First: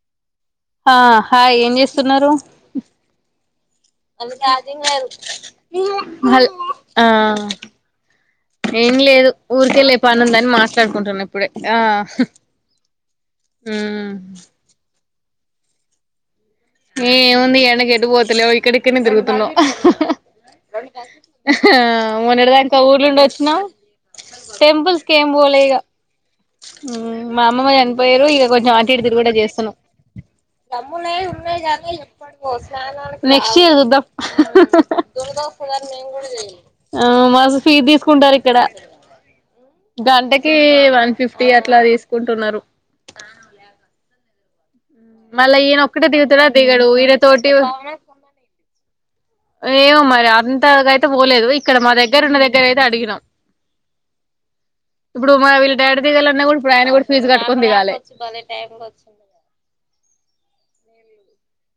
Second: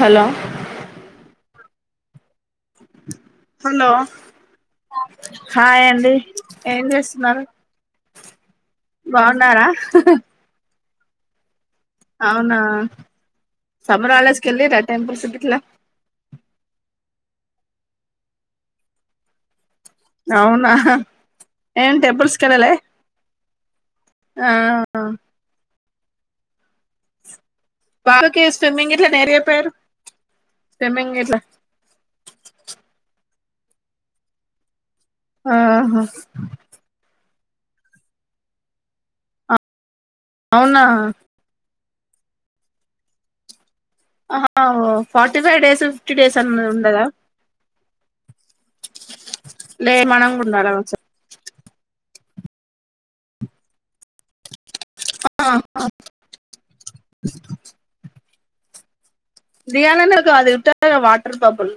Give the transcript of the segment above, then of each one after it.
Hello ఆ hi ఏం చేస్తున్నారు హలో హాయ్ అండి ఏం హల్ఆ చేస్తున్నారు ఏం లేదు బాగున్నారా ఊరికే లే పని ఉందని మాట్లాడుకుంటున్నా ఇప్పుడే ఆ అవునా సమ్మర్ మ్మ్ వహల్డ్స్ కెళ్ళిర్రా టెంపుల్స్ గిట్లా ఏముంది ఈ ఎండకు ఎట్టు పోతలేము ఇక్కడ ఇక్కన్నే తిరుగుతున్నం అవునా ఏం ఆ టెంపుల్స్ కి వెళ్ళలే మొన్నటిదానుకా ఊర్లుండి వచ్చినం ఆ టెంపుల్స్ కేం బోలే ఇగ మ్ మా అమ్మమ్మ చనిపోయారు బాబుకి ఇగ కొంచెం ఆటు స్విమ్మింగ్ ఇటు ఇట్లా తిరుగుడే నేర్పియపోయారు చేస్తున్నాం స్విమ్మింగ్ తమ్ముళ్ళయి ఇట్లా గానీ ఎప్పుడివో స్నానాలక్ నెక్స్ట్ ఇయర్ చూద్దాం ఆహా ఆ మ ఫీస్ తీసుకుంటారు ఇక్కడ గంటకి అవునా వన్ ఫిఫ్టీ టీ అట్లా తీసుకుంటున్నారు ఆహా ఫార్టీ మళ్ళా ఫైవ్ డేస్ ఈయనొక్కడే ఫిఫ్టీ డేస్ దిగుతడా అని దిగడు ఉండదా ఈయన తోటి లే ఏమొ మరి మనం కూడా ఉండాలా అంతగయితే పోలే లేదు ఇక్కడ మా దగ్గర ఉన్న దగ్గర అయితే అడిగినాం ఇప్పుడు మా వీళ్ళ డాడీ దగ్గర అన్నా కూడా ఇప్పుడు ఆయన కూడా ఫీజ్ కట్టుకోని ఇగాలే దిగాలన్న కాదు ఉత్తదే వాటర్ పంప్ల్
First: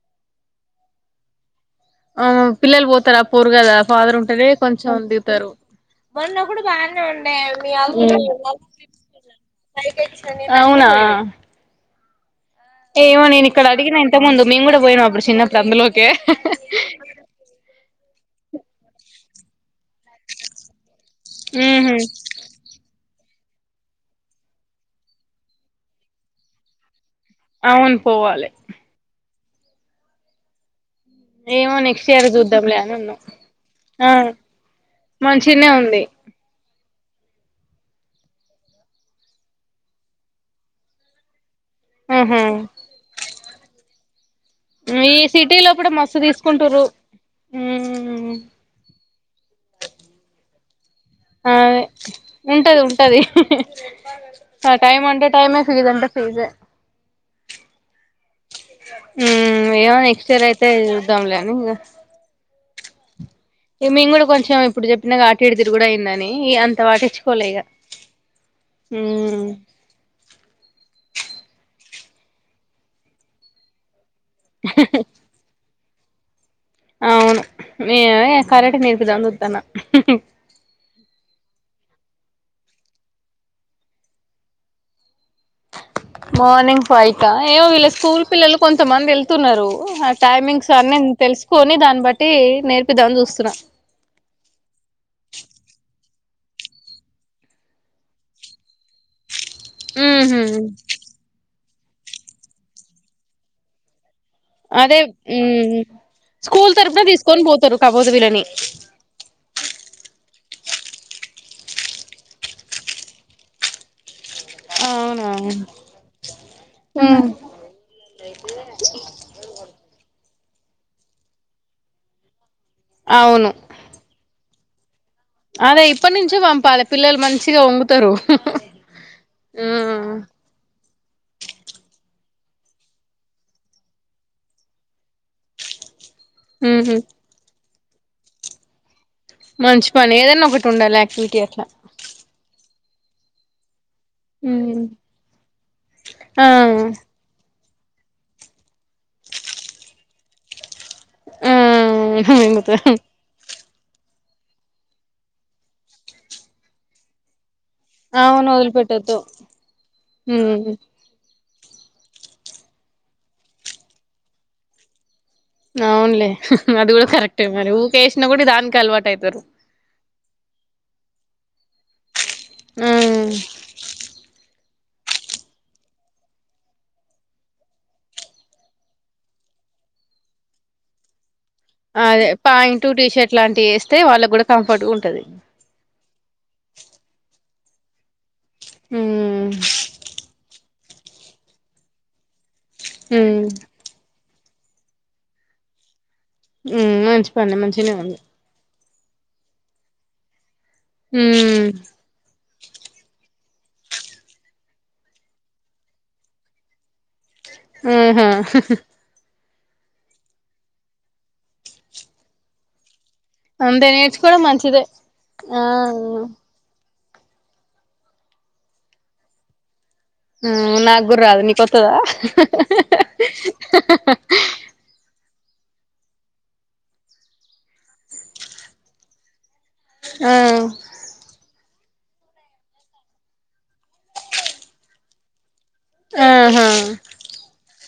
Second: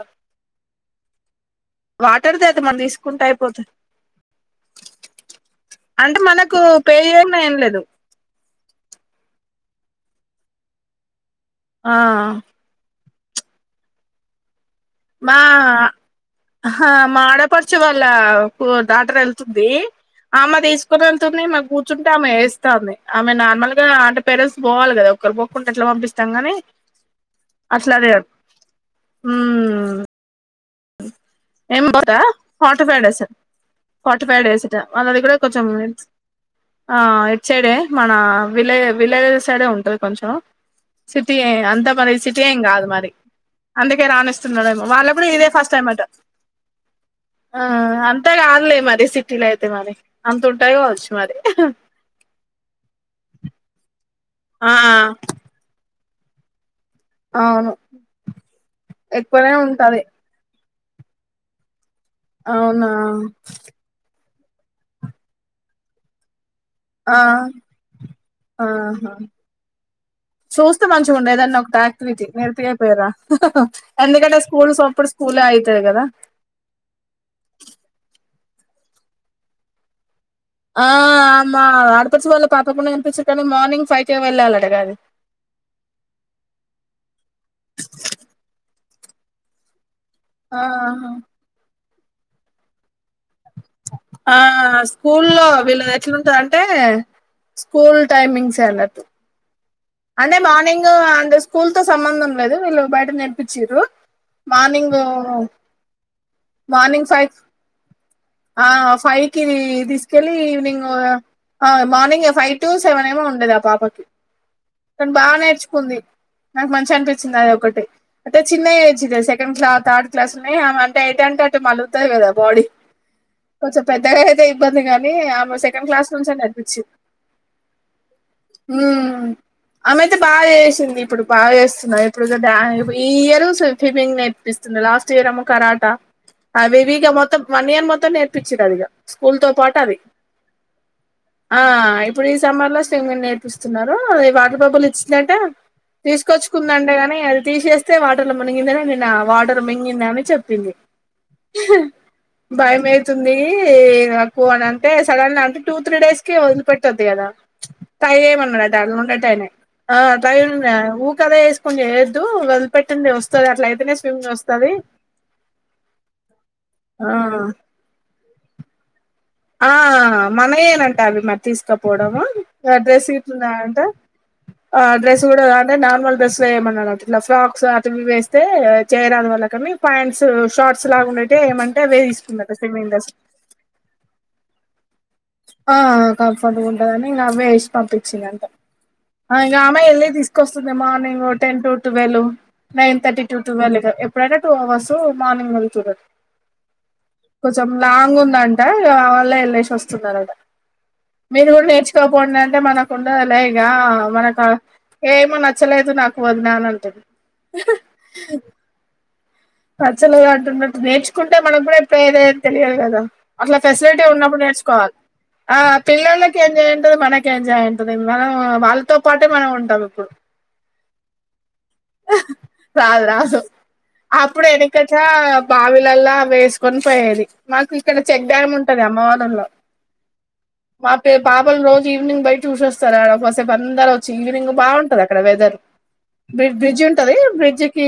ఆ మనం పిల్లలు పోతార తీసుకుంటే ఆ పోరు అయిపోతది కదా ఫాదర్ ఉంటేనే కొంచెం దిగుతారు అంటే మొన్న మనకు కుడా మరి పే బాగానే ఉండే చేయన్నా ఏం మీ లేదు అన్నక్ అవునా ఆ ఏమో నేను ఇక్కడ అడిగిన ఇంత ముందు మేము కూడా పోయినాం అప్పుడు మా చిన్నప్పుడు అందులోకే హా మ ఆడ పడుచు వాళ్ ళ్ళ ప్ డాక్టర్ వెళ్తుంది ఆమే తీస్ క్కతే వెళ్తుంది మా కూర్చుంటే ఆమె వేస్తాంది ఆమె నార్మల్ గా అంటే పేరెంట్స్ పోవాలి కదా ఒక్కరు పోకుంటే ఎట్లా పంపిస్తాం కాని అవును పోవాలే హ్మ్ ఏమో నెక్స్ట్ ఇయర్ [unintelligible] చూద్దాంలే అని ఉన్నాం ఫార్టీ ఆ ఫైవ్ డేస్ ట వాళ్ళది కూడా కొంచెం మంచినే ఉంది [unintelligible] ఆ ఇట్ సైడే మన విలే విలే సైడే ఉంటది కొంచెం సిటీ ఏ అంతా మరి సిటీ ఆహా ఏం కాదు మరి అందుకే రాణిస్తున్నాడేమో వాళ్ళ ఈ కూడా ఇదే సిటీలో ఫస్ట్ కూడా స్ట్మట మస్తు తీసుకుంటురు ఆ ఆ అంతే ఉమ్ గాదులే మరి సిటీలో అయితే మరి అంత ఉన్ టాయి కావచ్చు మరి అదే ఉంటది ఉంటది ఆ టైం అంటే టైమే ఫీస్ అంటే ఫీ ఫీసే ఆ అవును ఎక్కువనే మ్మ్ ఉంటది ఏమన్న నెక్స్ట్ ఇయర్ అయి తే చూద్దాం లే అని ఇంగ అవునా ఇగ మేము కూడా కొంచెం ఇప్పుడు చెప్పిన కాబట్టి ఇటూ తిరుగుడు అయిందని ఈ అన్ ట ఆ పట్టిచ్చుకోలే ఇగ ఆహా మ్మ్ చూస్తే మంచిగా ఉండే ఏదన్న ఒక యాక్ట్ క్టివిటీ నేర్పియ్యక పొయ్యిర్ర ఎందుకంటే స్కూల్ సొపుడు స్కూలే అయితది కదా అవును మీ ఏ కరాటి నేర్పుదాం అని చూత్తన్న ఆ మా ఆడపడుచు వాళ్ళ పాప కి నేర్పిస్తది కానీ మార్నింగ్ ఫైవ్ కే వెళ్ళాలటగా అది మార్నింగ్ ఫైవ్ క ఏమో వీళ్ళ స్కూల్ పిల్లలు కొంతమంది వెళ్తున్నారు హా టైమింగ్స్ అన్ని ఆహా తెలుసుకొని దాన్ని బట్టి నేర్ ఆ స్కూల్లో వీళ్ళది ఎట్లా ఉంటది అన్ టే స్కూల్ టైమింగ్సే అన్నట్టు అంటే ఉహు మార్నింగ్ అంటే స్కూల్ తో సంబంధం లేదు వీళ్ళు బయట నేర్పిచ్చిరు మార్నింగ్ అదే ఉమ్ స్కూల్ తరపున మార్నింగ్ ఫైవ్ తీసుకొని పోతారు కాపోతే వీళ్ళని ఆ ఫైవ్ కి తీ తీస్ కెళ్ళి ఈవినింగ్ ఆ మార్నింగ్ ఫైవ్ టు సెవెన్ ఏమో ఉండేది ఆ పాపకి తను అవునా బాగా నేర్చుకుంది నాకు మంచి ఉమ్ అనిపిచ్చింది అది ఒకటి అయితే చిన్న age second class third class లోనే అంటే ఎయి అ కంటే మలుగుతది కదా బాడీ అవును కొంచం పెద్దగా అయితే ఇబ్బందిగా నీ ఆమె అదే సెకండ్ క్లాస్ ఇప్పటి నుంచి నుంచే పంపాలి నేర్పించింది పిల్లలు మంచిగా వంగుతారు మ్మ్ ఆమైతే ఉమ్ బా చేసింది ఇప్పుడు బాగా చేస్తున్నా ఇప్పుడు కదా ఇప్ ఈ ఇయర్ స్వి ఫిమ్మింగ్ నేర్పిస్తుంది లాస్ట్ ఇయర్ అమ్మో కరాట అవివి ఉహు ఇగ మొత్తం వన్ ఇయర్ మొత్తం నేర్పించింది అది ఇగ స్కూల్ తో పాటు మంచి అది పని ఏదైనా ఒకటి ఉండాలి యాక్టివిటీ ఆ అట్లా ఇప్పుడు ఈ సమ్మర్ లో స్విమ్మింగ్ నేర్పిస్తున్నారు అది వాటర్ ఉమ్ బబుల్ ఇచ్చిందంట ఆ తీసుకొచ్చుకుందంటేగాని అది తీసేస్ తే వాటర్ లో మునిగిందనే నిన్న వాటర్ మింగిదని చెప్పింది హ్మ్ హు ఇంత నీ నాకు అ అంటే సడన్ గా అంటే టూ త్రీ డేస్ కి వదిలిపెట్టద్ది కదా తైే అవును మన్నడాట వదిలిపెట్టొద్దు మన్నట అనే ఆ తై ఉ ఉమ్ ఊ కద కొని చెయ్యద్దు వదిలిపెట్టండి వస్తది అట్ల అయితేనే స్విమ్మింగ్ వస్తది అవున్లే అది కూడా ఆ కరెక్టే మరి ఊకేసిన కూడా దానికే అలవాటు అయితారు ఆ మనయేనంటే అవి మరి తీసుకపోవడము డ్రెస్ ఉమ్ ఇట్ల ఉన్నాయంట ఆ డ్రెస్ కూడా అంటే నార్మల్ డ్రెస్ వెయ్యమన్నాడంట ఇట్లా ఫ్రాక్స్ అటవీ వి ఏస్తే చేయరాని వల్లకు నీ పాయింట్స్ షార్ట్స్ లాగా ఉండే అదే ప్యాంటు టీషర్ట్ లాంటివి వేస్తే వాళ్ళకి కూడా కంఫర్ట్ గ ఉన్ ఆ కంఫర్ట్గా ఉంటదని ఇంగ అవ్వే ఏసి పంపించింది అంతె ఆ ఉమ్ ఇంగ ఆమె ఎళ్లి తీసుకొస్తుంది morning ten to twelve nine thirty to um twelve ఇక ఎప్పుడైనా టూ అవర్స్ మార్నింగ్ వెల్తురు ఉమ్ మంచి పని కొంచెం మంచినే లాంగ్ ఉంది ఉందంట ఆ వాళ్ళే వెళ్ళేసి వస్తున్నారట మీరు కూడా ఉమ్ నేర్చుకోపొండి అన్ అంటే మనకు ఉండదు లే ఇగ మనకు ఏమో నచ్చలేదు నాకు వదిన అనంటది ఆహా పచ్చలుగా అంటున్నట్టు నేర్చుకుంటే మనకు కూడా ఎప్పుడు ఏద ఏం తెలియదు కదా అట్లా అంతే ఫెసిలిటీ ఉన్నప్పుడు నేర్చుకోవడం మంచిదే నేర్చుకోవాలి ఆ పిల్లలకి ఎంజాయ్మెంట్ ఏ మనకి ఎంజాయ్ ఉంటుది మనం వాళ్ళతో పాటే మనం ఉంటరు మ్ నాకూర రాదు నీకొత్తదా రాదు రాదు అప్పుడు వెనకట బావిలల్ల వేసుకొని పోయేది మాకు ఇక్కడ చెక్ డ్యామ్ ఉంటది అమ్మవాల్ లో ఆ మా పే పాపలు రోజు ఈవినింగ్ బయట చూసోస్తారు ఆడ కొసేపు అందరూ వచ్చి ఈవినింగ్ బావుంటది అక్కడ వెదర్ బ్రిజ ఆహా బ్రిడ్జ్ ఉంటది బ్రిడ్జ్కి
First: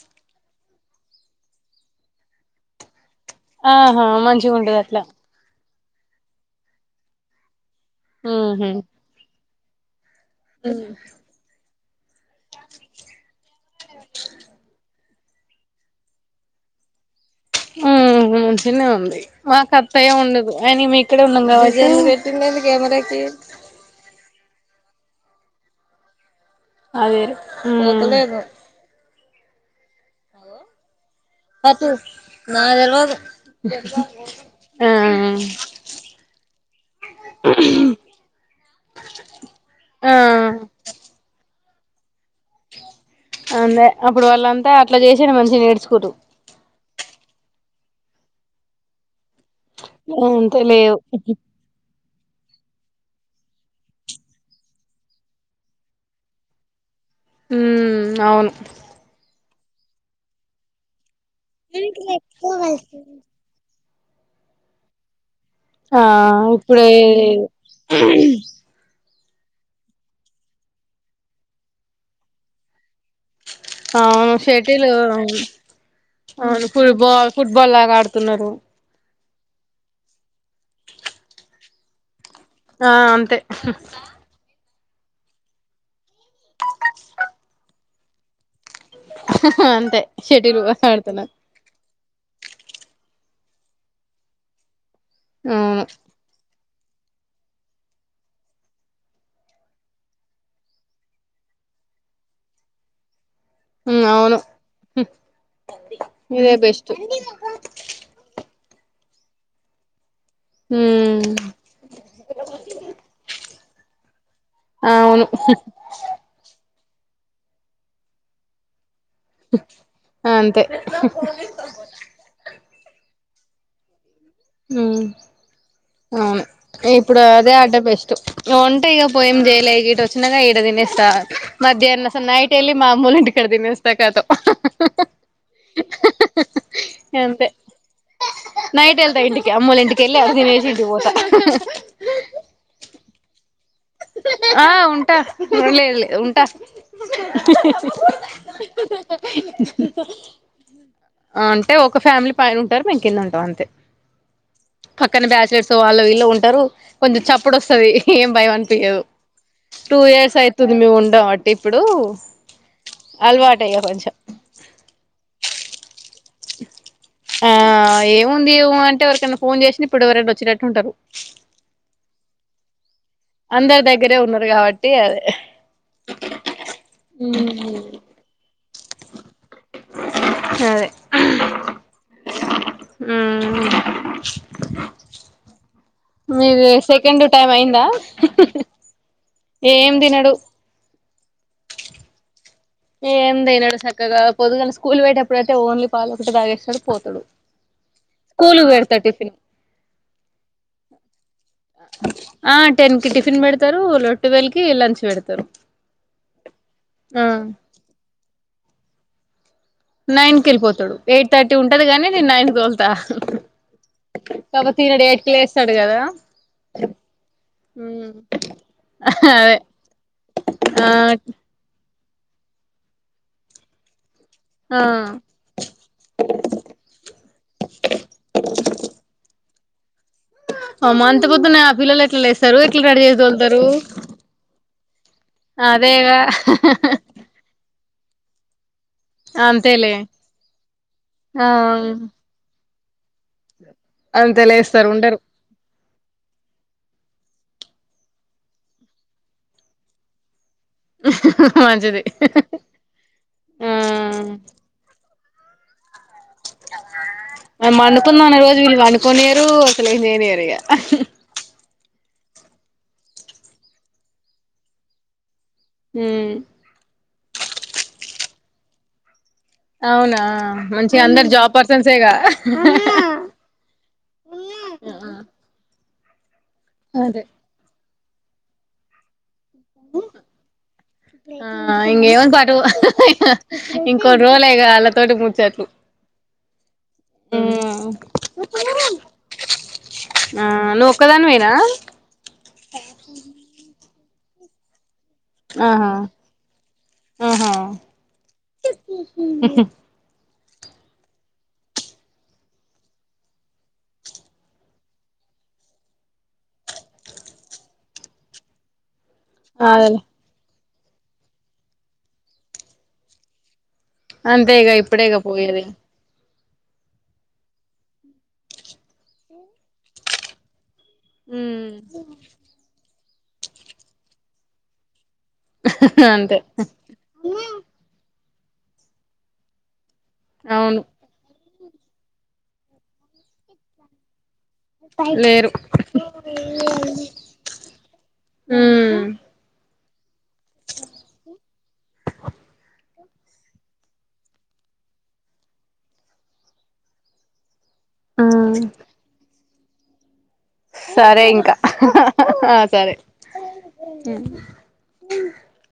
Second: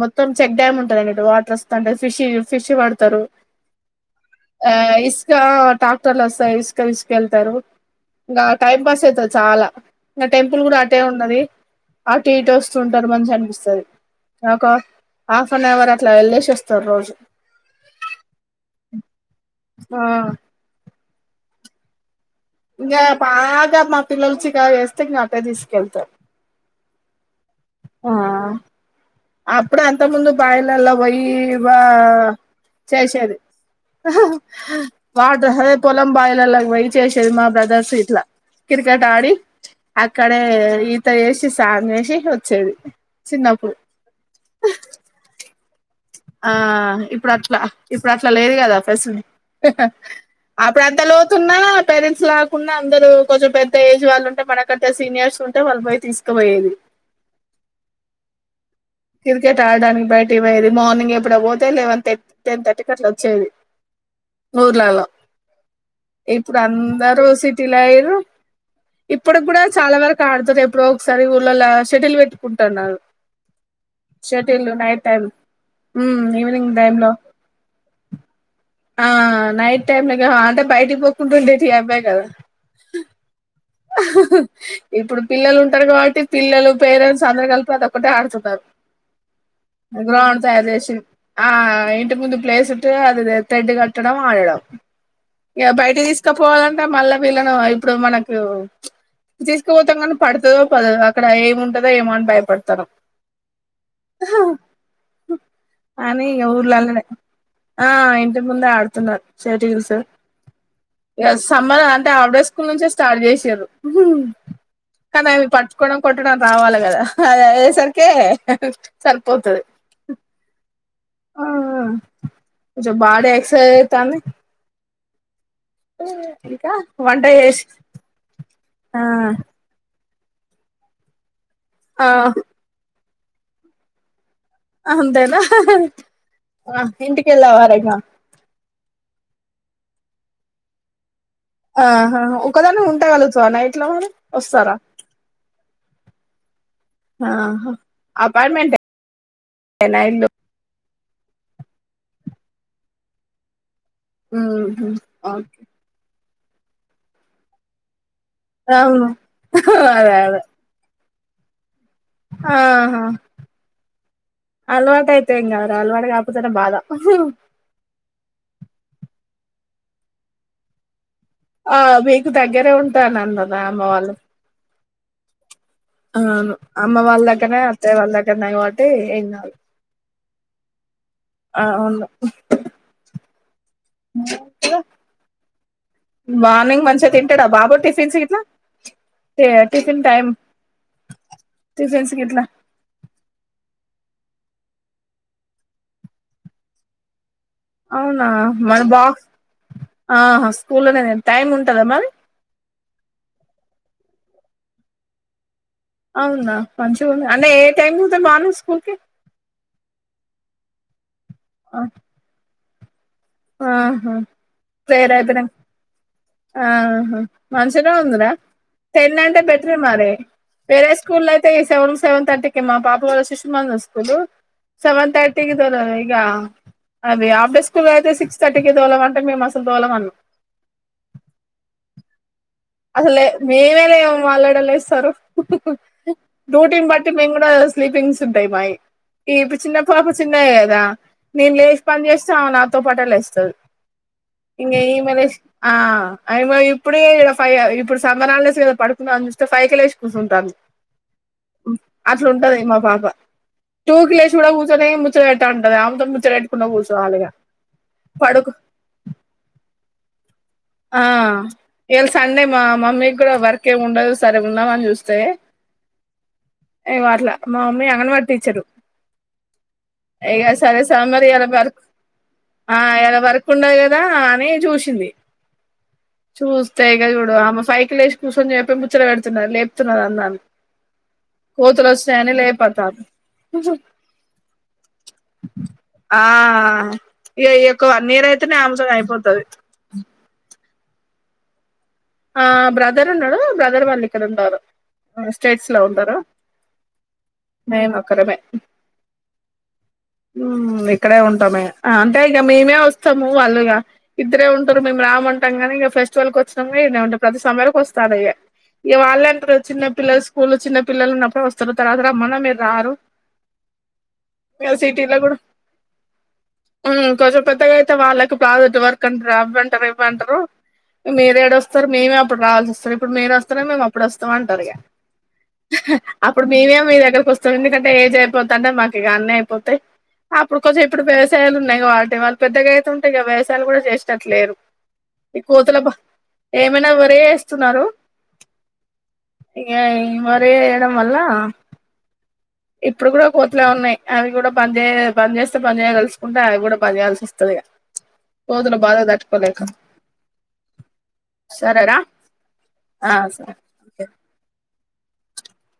మోత్ మొత్తం చెక్ డామ్ ఉంటది కదా వాటర్ వస్తంటది ఫిష్ ఫిష్ పడతారు ఆహా మంచిగా ఆ ఉంటది అట్లా ఇసుక టాక్టర్లు వస్తాయి ఇసుక తీసుకెళ్తారు. ఇంకా టైం ఉహు పాస్ అయితది చాలా ఇంకా టెంపుల్ కూడా అటే ఉన్నది. అటు ఇటు వస్తుంటారు మంచిగ అనిపిస్తది అక హాఫ్ అన్ అవర్ అట్లా వెళ్లేేసోస్తారు రోజు మ్ మంచినే ఉంది మాకు ఆ అత్తయ ఉండదు అయన మే ఇక్కడే ఉన్నాం కాబట్టి ఇంకా బాగా మా పిల్లలొచ్చి కాల్ వేస్తే ఇంకా అటె తీసుకెళ్తా అదేలె మ్ అప్పుడే అంత ముందు బాయిలల పోయి బ చేసేది ఆ వాట్ అదే పొలం బాయిలల్లెకి పోయి చేసేది మా బ్రదర్స్ ఇట్ల కిర్కెట్ ఆడి ఆ అక్కడే ఈత వేసి సాంగ్ వేసి వచ్చేది చిన్నప్పుడు అదే అప్పుడు వాళ్ళంతా అట్ల చేసినే మంచిగ నేర్చుకురు ఆ ఇప్పుడు అట్లా ఇప్పుడు అట్లా లేదు కదా ఫెసిలి అంతే అప్పుడ్ లేవు ఎంత లోతున్నా పేరె లేకున్న అందరు కొంచెం పెద్ద ఏజ్ వాళ్ళు ఉంటే మనకంటే సీనియర్స్ ఉంటే వాళ్ళు పోయి తీసుకపోయేది. మ్ అవును క్రికెట్ ఆడడానికి బయటకి పోయేది మార్నింగ్ ఎప్పుడో పోతే లెవెన్ థర్ టెన్ థర్టీకి అట్లా వచ్చేది. ఊర్లల్ల ఆ ఇప్పుడు ఇప్పుడే అందరూ సిటీలయిర్రు ఇప్పుడుకి కూడా చాలా వరకు ఆడుతరు ఎప్పుడో ఒకసారి ఊళ్ళలో షెటిల్ పెట్టుకుంటన్నారు. అవును షెటిలు ఉమ్ అవును ఈవినింగ్ టైమ్ లో ఫుబాల్ ఫుట్బాల్ లాగా ఆడుతున్నారు. ఆ నైట్ టైమ్ ఇగ అంటే బయటికి పోకుండ ఉండేటివి అవే కదా ఆ అంతే. ఇప్పుడు పిల్లలు ఉంటారు కాబట్టి పిల్లలు పేరెంట్స్ అందరు కలిపి అదొక్కటే ఆడుతున్నారు అంతే గ్రౌండ్ షటిల్ తయారు చేసిర్రు ఆడుతున్నారు ఆ ఇంటి ముందు ప్లేసుట్టే అది థ్రెడ్ కట్టడం ఆడడం ఇగ బయటకి అవును తీసుకపోవాల అంటే మల్ల వీళ్లను ఇప్పుడు మనకు తీసకపోతాం కానీ పడుతదో పడదొ అక్కడ ఏముంటదో ఏమో అని భయపడతారు హ అవును అని ఇదే ఎవరు బెస్ట్ అనల ఆ ఇంటి ముందే ఆడుతున్నారు సరే సార్ ఇ ఉమ్ సమ్మరా అంటే ఆవిడే స్కూల్ నుంచి [unintelligible] ఎసిర్రు అవును కానీ అయనకు పట్టుకోవడం కొట్టడం రావట్ల రావాలగదా అది అయ్యే సరికే సరిపోతది అంతే కొంచెం బాడీ పెరగతాంది హ్ అవును ఇంకా ఇప్పుడు వంట అదే చేసి అడ్డబెస్ట్ ఒంటే ఆ ఇక పోయిందె ఇక గిట్ వచ్చినాక ఈడ తినేస్తా ఆ మధ్యాహ్న అసల్ నైట్ళ్ ఎల్లి మా అమ్మాలింటి కాడ తినొస్తా ఖతం అంతేనా హ హ అ అంతే ఇంటికెళ్లే వాల్లంగా నైట్ వెళ్తా ఇంటికి అమ్మోలింటికి ఎల్లి అటు తినేసి ఇటు పోత ఆహా ఒకదానీవే ఉంట కలుగతవా నైటు ఆ ఉంటా వెళ్ళలేదు లే ఉంట ఆహా అపార్ట్మెంటేనా ఇల్లు అంటే ఒక ఫ్యామిలీ పైన ఉంటారు మేం కింద ఉంటాం అంతే ఊహూ పక్కన ఓ బ్యాచ్లర్స్ వాళ్ళు వీళ్లు ఉంటారు కొంచెం చప్పుడు వస్తది ఏం భయం లేదు అవును టూ అదే ఇయర్స్ అదే అయితుంది ఉండబట్టి ఇప్పుడు ఆహా అలవాటు అయ్యా కొంచెం అలవాటు అయితే ఏం కాదురా అలవాటు కాకపోతేనే బాధ ఆ ఏముంది ఊ అంటే ఎవరికన్నా ఫోన్ చేసిన ఇప్పుడు ఎవరైనా వచ్చేటట్టు ఉంటారు ఆ మీకు దగ్గరే ఉంట అందరు దగ్గరే ఉన్నారు కాబట్టి అదే అవును అమ్మ వాళ్ళ దగ్గరనే అత్తయ్య వాళ్ళ దగ్గరనే కాబట్టి ఏం కాాదు సరే ఆ అవును మ్మ్ మీది మార్నింగ్ మంచిగా సెకండ్ తింటాడా టైం బాబు అయిందా టిఫిన్స్ ఇట్ల ఏం టటిఫన్ టైమ్ తినడు టిఫిన్స్ గిట్లా ఏమితిననడు చక్కగా పొదుగాలనె స్కూల్ పోయటప్పుడైతే ఓన్లీ పాలు ఒకటి తాగేస్తాడు పోతడు అవునా స్కూల్కి మరి పెడతా బాక్స్ టిఫిన్ ఆహా స్కూల్లోనే టైమ్ ఉంటదా మరి ఆ టెన్ కి టిఫిన్ పెడతారు లో ట్వెల్ కి లంచ్ పెడతారు అవునా మంచిగా ఆ ఉంది అంటే ఏ టైం పోతరు మార్నింగ్ స్కూల్కి నైన్ కి వెళ్ళిపోతాడు ఎయిట్ థర్టీ ఉంటదిగాని నేను నైన్కి తోళ్తా ఆహా కాకపోతే తినడు ప్రేయర్ ఏయిట్కి అయిపోయినంక లేస్తాడు కదా ఆహా మంచిగనే ఉందిరా టెన్ అంటే అదే బెటరే మరి ఆ వేరే స్కూల్ల్లో అయితే సెవెన్ సెవెన్ థర్టీకి మా పాప వాళ శిశు మందిర్ స్కూలు ఆ సెవెన్ థర్టీ దర ఇక అది ఆఫ్డే స్కూల్ అయితే సిక్స్ థర్టీ కే తోలమంటే మేము అసలు తోలం అన్నమ్ అమ్మో అంత పొద్దున్నే ఆ పిల్లలు ఎట్లా లేస్తరు అసలు మేమే లేయం వాలేడలేస్తారు హ హ అదేగా డ్యూటీని బట్టి మేము కూడా స్లీపింగ్స్ ఉంటాయి మాయి ఇప్పుడు చిన్న అంతేలే పాప చిన్నది కదా ఆ నేను లేచి పని చేస్తే ఆమె నా నాతో పాటే లేస్తది అంతే ఇంక లేస్తారు ఈమె ఉండరు లెసి ఆ ఇప్పుడే పైగా ఇప్పుడు సమ్మర్ హాలిడేస్ కదా పడుకుందా అని చూస్తే ఫైవ్ కి లేసి కూర్చుంటాంది మంచిది అట్లా ఉంటది మా పాప ఆ టూ కి లేచి కూడా కూర్చొనే ముచ్చట పెడతా ఉంటది ఆమె తోటి ముచ్చట పెట్టుకుంట కూర్చోవాలి ఇగ నేను పండుకుందాం అనే పడుకో రోజు వీళ్ళు పండుకోనియ్యరు అసలు ఏం చేయనియరు ఇగ ఆ ఇయాల సండే మా మమ్మీకి కూడా వర్క్ ఏమి ఉండదు సరే ఉందామని చూస్తే ఇగో అట్లా మా మమ్మీ అంగనవాడి టీచరు అవునా ఇగ సరే మంచిగా సర్ మరి అందరు ఈయాల జాబ్ వర్క్ పర్సన్సేగా ఆ ఇయాల వర్క్ ఉండదు కదా అని చు వచ్చింది చూస్తే ఇగ అదే చూడు ఆమె ఫైవ్ కి లేచి కూర్చొని లేపి ముచ్చట పెడుతున్నారు లెప్తున్నారు నన్ను ఆ ఇంకేముంది పటు ఇంకోన్ని రోజులాగా ఆళ్ల తోటి ముచోట్లు ఆ ఇగ ఈ యొక్క వన్ ఇయర్ అయితేనే అమెతోని అయిపోతుది ఆ నువ్వు ఒక్కదానివే నా ఆ బ్రదర్ ఉన్నాడు బ్రదర్ వాళ్ళు ఇక్కడ ఉండరు స్టేట్స్ లో ఆహా ఉన్నారు ఆహా మేం ఒక్కరమే ఇక్కడే ఉంటామే అంటే ఇగ మేమే వస్తాము వాళ్ళుగా ఇద్దరే ఉంటారు మేము రాము అనుకుంటాం కానీ ఇక ఫెస్టివల్ కి వచ్చినం ఈనే ఉంటాం ప్రతి సమ్మర్ కి వస్తాడు ఇగ వాళ్లే అంటారు అదేలే చిన్నపిల్లల స్కూల్ చిన్నపిల్లల పిల్లలు ఉన్నప్పుడే వస్తున్నారు తర్వాత రమ్మన్నా మీరు రారు అంతేగా ఇప్పుడేగా పోయేది కొంచం పెద్దగా అయితే వాళ్ళకి ప్రాజెక్ట్ వర్క్ అంటారు అవ్వంటారు రేపు అంటారు మీరే ఏడుస్తారు మేమే అప్పుడు రావాల్సి సో ఇప్పుడు మీరు వస్తారు మేము అప్పుడు వస్తాము అంటారు ఇగ అంతే అప్పుడు మమే మీ దగ్గరకు వస్తాం ఎందుకంటే ఏజ్ అయిపోతు అంటే మాకు ఇక అన్న అయిపోతాయి అప్పుడు అవును కొంచం ఇప్పుడు వ్యవసయాలు ఉన్నాయి వాటి వాళ్ళు పెద్దగా అయితుంటే వ్యవసయాలు కూడా చేసేటట్టు లేదు ఈ లేరు కోతుల ఏమైనా వరే వేస్తున్నారు ఉమ్ ఇగ ఈ వరి వేయడం వల్ల ఇప్పుడు కూడా కోతులే ఉన్నాయి అవి కూడా బంద్ చే బంద్ చేస్తే బంద్ తలుచుకుంటే అవి కూడా బంద్ చేయాల్సి వస్తుంది ఇగ కోతుల బాధ తట్టుకోలేక సరే ఇంకా సరేరా ఆ సరే ఆ సరే ఓకే